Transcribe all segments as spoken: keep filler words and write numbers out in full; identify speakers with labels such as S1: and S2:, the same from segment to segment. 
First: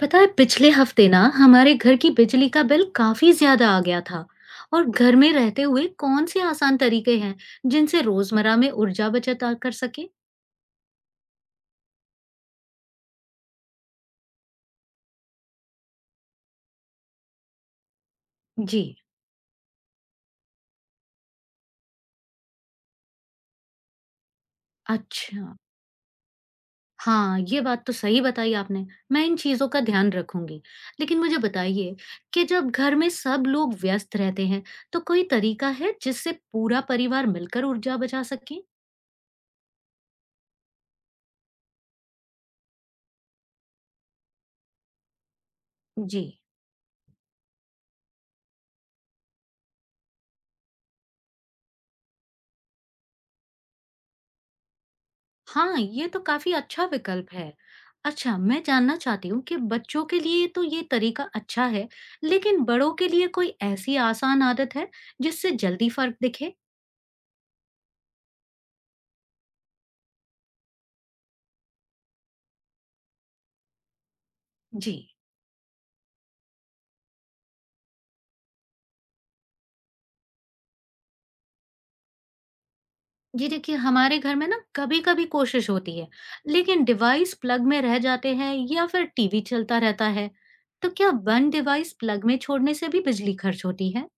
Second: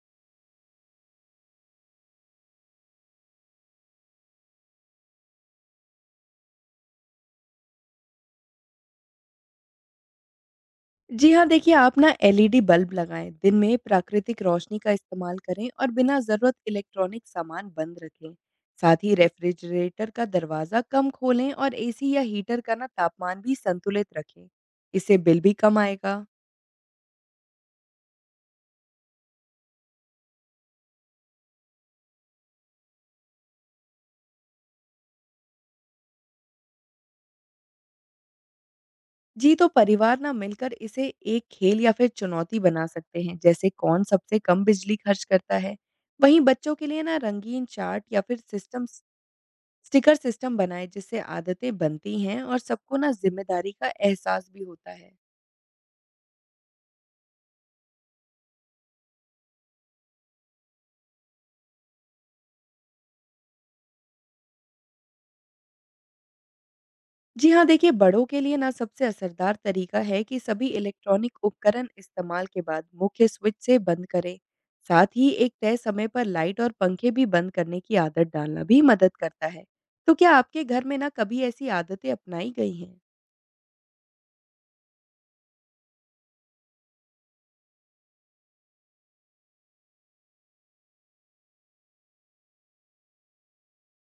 S1: पता है पिछले हफ्ते ना हमारे घर की बिजली का बिल काफी ज्यादा आ गया था। और घर में रहते हुए कौन से आसान तरीके हैं जिनसे रोजमर्रा में ऊर्जा बचत आ- कर सके।
S2: जी हाँ, देखिए आप ना एलईडी बल्ब लगाएँ, दिन में प्राकृतिक रोशनी का इस्तेमाल करें और बिना ज़रूरत इलेक्ट्रॉनिक सामान बंद रखें।
S1: जी।
S2: साथ ही रेफ्रिजरेटर का दरवाज़ा कम खोलें और एसी या हीटर का ना तापमान भी संतुलित रखें। इससे बिल
S1: अच्छा।
S2: भी कम आएगा।
S1: हाँ, ये बात तो सही बताई आपने। मैं इन चीजों का ध्यान रखूंगी। लेकिन मुझे बताइए कि जब घर में सब लोग व्यस्त रहते हैं, तो कोई तरीका है जिससे पूरा परिवार मिलकर ऊर्जा बचा सके।
S2: जी, तो परिवार ना मिलकर इसे एक खेल या फिर चुनौती बना सकते हैं, जैसे कौन सबसे कम बिजली खर्च करता है।
S1: जी।
S2: वहीं बच्चों के लिए ना रंगीन चार्ट या फिर सिस्टम स्टिकर सिस्टम बनाएं, जिससे आदतें बनती हैं और सबको ना जिम्मेदारी का एहसास भी होता है।
S1: हाँ, ये तो काफ़ी अच्छा विकल्प है। अच्छा, मैं जानना चाहती हूँ कि बच्चों के लिए तो ये तरीका अच्छा है, लेकिन बड़ों के लिए कोई ऐसी आसान आदत है जिससे जल्दी फ़र्क दिखे?
S2: जी हाँ, देखिए बड़ों के लिए ना सबसे असरदार तरीका है कि सभी इलेक्ट्रॉनिक उपकरण इस्तेमाल के बाद मुख्य स्विच से बंद करें।
S1: जी।
S2: साथ ही एक तय समय पर लाइट और पंखे भी बंद करने की आदत डालना भी मदद करता है। तो क्या आपके घर में ना कभी ऐसी आदतें अपनाई गई हैं?
S1: जी देखिए, हमारे घर में ना कभी-कभी कोशिश होती है, लेकिन डिवाइस प्लग में रह जाते हैं या फिर टीवी चलता रहता है। तो क्या बंद डिवाइस प्लग में छोड़ने से भी बिजली खर्च होती है?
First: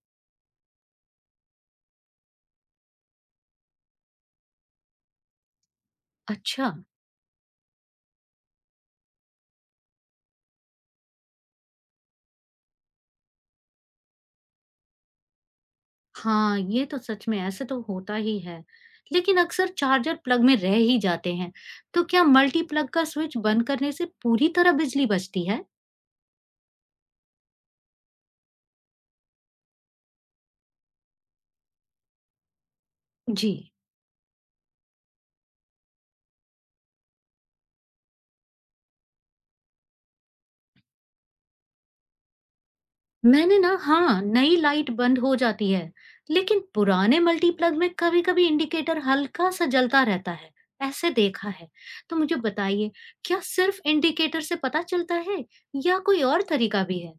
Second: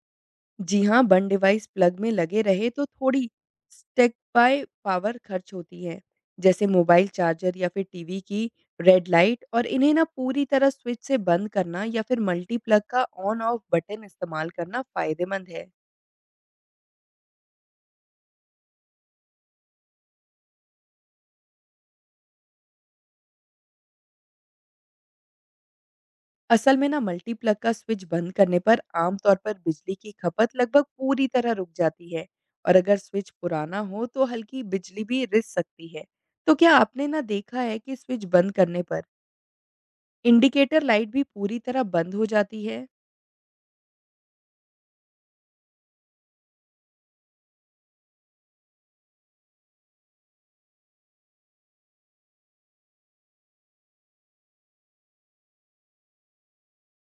S2: जी हाँ, बन डिवाइस प्लग में लगे रहे तो थोड़ी स्टेगबाय पावर खर्च होती है। जैसे
S1: अच्छा।
S2: मोबाइल चार्जर या फिर टीवी की रेड लाइट, और इन्हें ना पूरी तरह स्विच से बंद करना या फिर मल्टी प्लग का ऑन ऑफ बटन इस्तेमाल करना फायदेमंद है।
S1: हाँ, ये तो सच में ऐसे तो होता ही है। लेकिन अक्सर चार्जर प्लग में रह ही जाते हैं। तो क्या मल्टी प्लग का स्विच बंद करने से पूरी तरह बिजली बचती है?
S2: असल में ना मल्टी प्लग का स्विच बंद करने पर आमतौर पर बिजली की खपत लगभग पूरी तरह रुक जाती है, और अगर स्विच
S1: जी।
S2: पुराना हो तो हल्की बिजली भी रिस सकती है। तो क्या आपने ना देखा है कि स्विच बंद करने पर इंडिकेटर लाइट भी पूरी तरह बंद हो जाती है?
S1: मैंने ना हाँ, नई लाइट बंद हो जाती है। लेकिन पुराने मल्टी प्लग में कभी-कभी इंडिकेटर हल्का सा जलता रहता है। ऐसे देखा है। तो मुझे बताइए, क्या सिर्फ इंडिकेटर से पता चलता है या कोई और तरीका भी है?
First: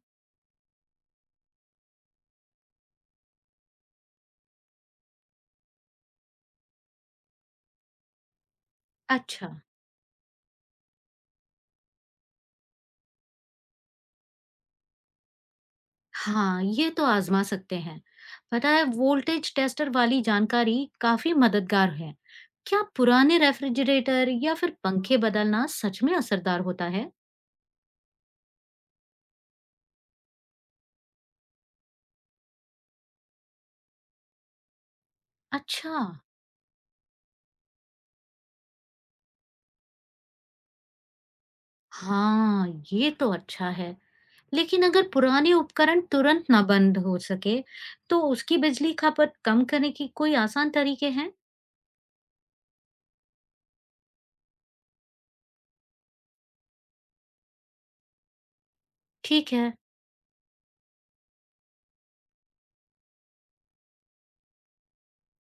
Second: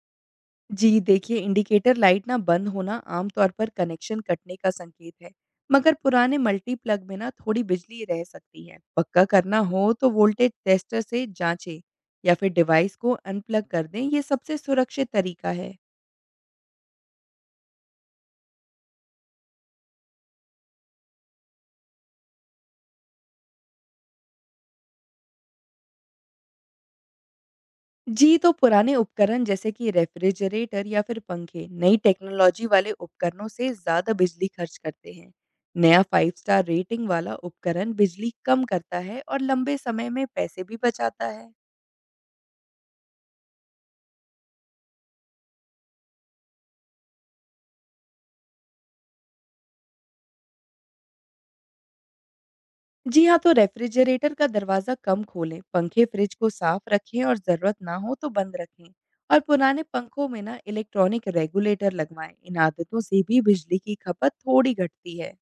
S2: जी, देखिए इंडिकेटर लाइट ना बंद होना आम तौर पर कनेक्शन कटने का संकेत है, मगर पुराने मल्टी प्लग में ना थोड़ी बिजली रह सकती है। पक्का
S1: अच्छा।
S2: करना हो तो वोल्टेज टेस्टर से जांचें या फिर डिवाइस को अनप्लग कर दें, ये सबसे सुरक्षित तरीका है।
S1: हाँ, ये तो आज़मा सकते हैं। पता है वोल्टेज टेस्टर वाली जानकारी काफ़ी मददगार है। क्या पुराने रेफ्रिजरेटर या फिर पंखे बदलना सच में असरदार होता है?
S2: जी, तो पुराने उपकरण जैसे कि रेफ्रिजरेटर या फिर पंखे नई टेक्नोलॉजी वाले उपकरणों से ज़्यादा बिजली खर्च करते हैं।
S1: अच्छा।
S2: नया फाइव स्टार रेटिंग वाला उपकरण बिजली कम करता है और लंबे समय में पैसे भी बचाता है।
S1: हाँ, ये तो अच्छा है। लेकिन अगर पुराने उपकरण तुरंत ना बंद हो सके, तो उसकी बिजली खपत कम करने की कोई आसान तरीके हैं?
S2: जी हाँ, तो रेफ्रिजरेटर का दरवाज़ा कम खोलें, पंखे फ्रिज को साफ रखें और ज़रूरत ना हो तो बंद रखें। और
S1: ठीक है।
S2: पुराने पंखों में ना इलेक्ट्रॉनिक रेगुलेटर लगवाएं। इन आदतों से भी बिजली की खपत थोड़ी घटती है।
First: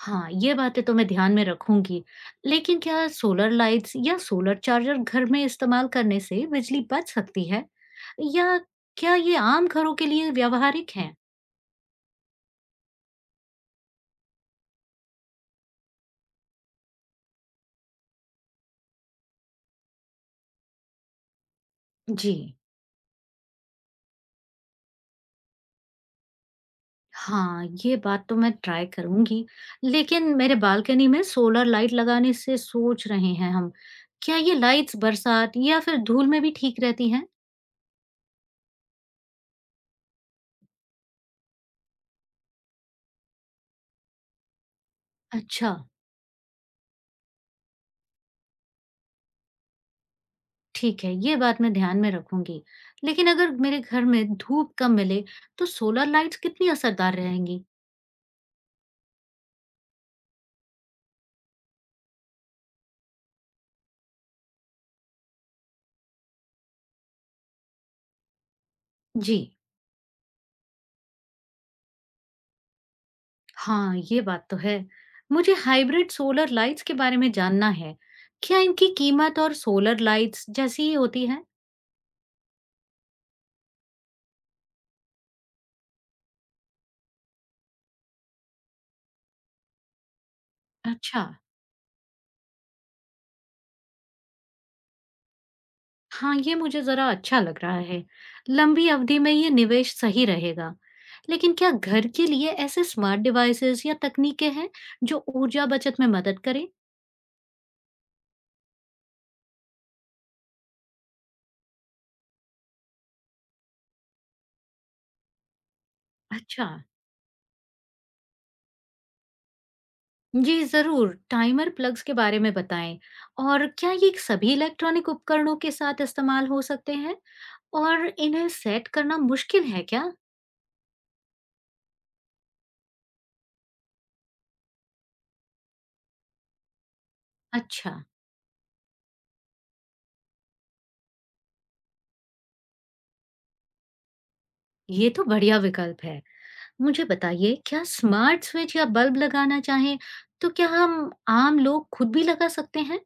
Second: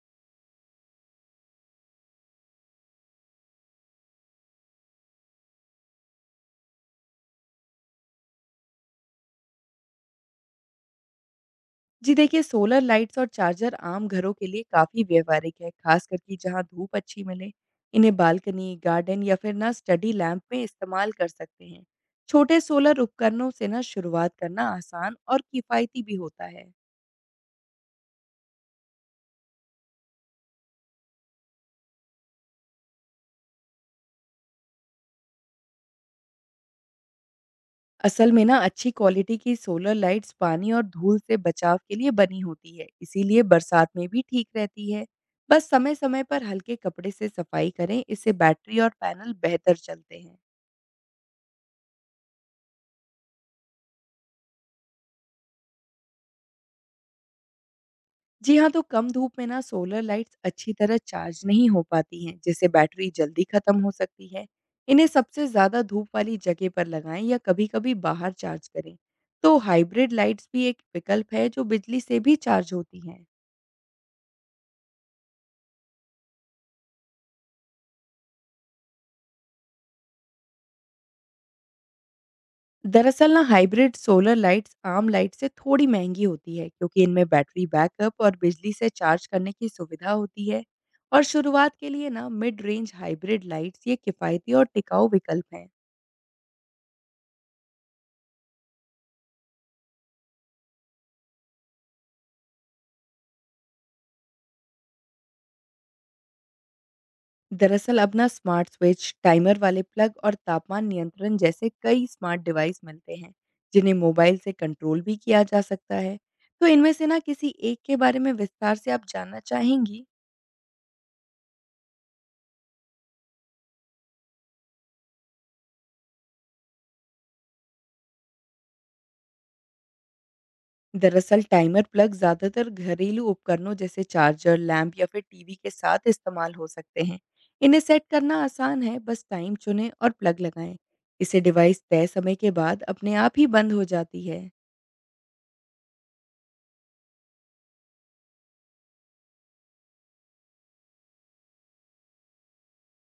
S1: हाँ, ये बातें तो मैं ध्यान में रखूंगी। लेकिन क्या सोलर लाइट्स या सोलर चार्जर घर में इस्तेमाल करने से बिजली बच सकती है? या क्या ये आम घरों के लिए व्यावहारिक हैं?
S2: जी देखिए, सोलर लाइट्स और चार्जर आम घरों के लिए काफ़ी व्यावहारिक है, खासकर कि जहाँ धूप अच्छी मिले। इन्हें बालकनी, गार्डन या फिर ना स्टडी लैंप में इस्तेमाल कर सकते हैं।
S1: जी।
S2: छोटे सोलर उपकरणों से ना शुरुआत करना आसान और किफ़ायती भी होता है।
S1: हाँ, ये बात तो मैं ट्राई करूंगी। लेकिन मेरे बालकनी में सोलर लाइट लगाने से सोच रहे हैं हम। क्या ये लाइट्स बरसात या फिर धूल में भी ठीक रहती हैं?
S2: असल में ना अच्छी क्वालिटी की सोलर लाइट्स पानी और धूल से बचाव के लिए बनी होती है, इसीलिए बरसात में भी ठीक रहती है। बस
S1: अच्छा।
S2: समय-समय पर हल्के कपड़े से सफाई करें, इससे बैटरी और पैनल बेहतर चलते हैं।
S1: ठीक है, ये बात मैं ध्यान में रखूंगी। लेकिन अगर मेरे घर में धूप कम मिले तो सोलर लाइट्स कितनी असरदार रहेंगी?
S2: जी हाँ, तो कम धूप में ना सोलर लाइट्स अच्छी तरह चार्ज नहीं हो पाती हैं, जिससे बैटरी जल्दी खत्म हो सकती है। इन्हें सबसे ज़्यादा धूप वाली जगह पर लगाएं या कभी-कभी बाहर चार्ज करें।
S1: जी।
S2: तो हाइब्रिड लाइट्स भी एक विकल्प है, जो बिजली से भी चार्ज होती हैं।
S1: हाँ, ये बात तो है। मुझे हाइब्रिड सोलर लाइट्स के बारे में जानना है। क्या इनकी कीमत और सोलर लाइट्स जैसी ही होती है?
S2: दरअसल ना हाइब्रिड सोलर लाइट्स आम लाइट से थोड़ी महंगी होती है, क्योंकि इनमें बैटरी बैकअप और बिजली से चार्ज करने की सुविधा होती है। और
S1: अच्छा।
S2: शुरुआत के लिए ना मिड रेंज हाइब्रिड लाइट्स ये किफ़ायती और टिकाऊ विकल्प हैं।
S1: हाँ, ये मुझे जरा अच्छा लग रहा है। लंबी अवधि में ये निवेश सही रहेगा। लेकिन क्या घर के लिए ऐसे स्मार्ट डिवाइसेस या तकनीकें हैं जो ऊर्जा बचत में मदद करें?
S2: दरअसल अब ना स्मार्ट स्विच, टाइमर वाले प्लग और तापमान नियंत्रण जैसे कई स्मार्ट डिवाइस मिलते हैं, जिन्हें मोबाइल से कंट्रोल भी किया जा सकता है। तो
S1: अच्छा।
S2: इनमें से ना किसी एक के बारे में विस्तार से आप जानना चाहेंगी?
S1: जी ज़रूर, टाइमर प्लग्स के बारे में बताएँ और क्या ये सभी इलेक्ट्रॉनिक उपकरणों के साथ इस्तेमाल हो सकते हैं और इन्हें सेट करना मुश्किल है क्या?
S2: दरअसल टाइमर प्लग ज्यादातर घरेलू उपकरणों जैसे चार्जर, लैंप या फिर टीवी के साथ इस्तेमाल हो सकते हैं। इन्हें
S1: अच्छा,
S2: सेट करना आसान है, बस टाइम चुनें और प्लग लगाएं। इसे डिवाइस तय समय के बाद अपने आप ही बंद हो जाती है।
S1: ये तो बढ़िया विकल्प है। मुझे बताइए क्या स्मार्ट स्विच या बल्ब लगाना चाहें तो क्या हम आम लोग खुद भी लगा सकते हैं?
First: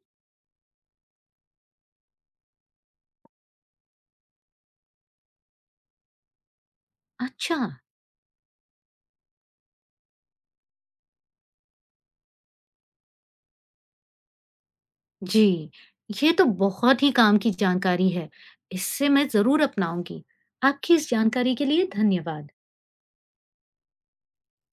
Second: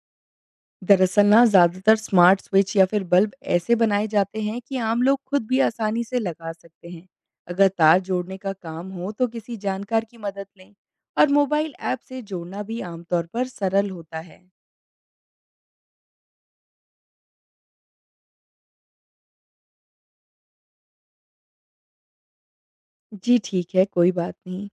S2: दरअसल ना ज्यादातर स्मार्ट स्विच या फिर बल्ब ऐसे बनाए जाते हैं कि आम लोग खुद भी आसानी से लगा सकते हैं।
S1: अच्छा।
S2: अगर तार जोड़ने का काम हो तो किसी जानकार की मदद लें, और मोबाइल ऐप से जोड़ना भी आमतौर पर सरल होता है।
S1: जी, ये तो बहुत ही काम की जानकारी है। इससे मैं ज़रूर अपनाऊँगी। आपकी इस जानकारी के लिए धन्यवाद।
S2: जी ठीक है, कोई बात नहीं।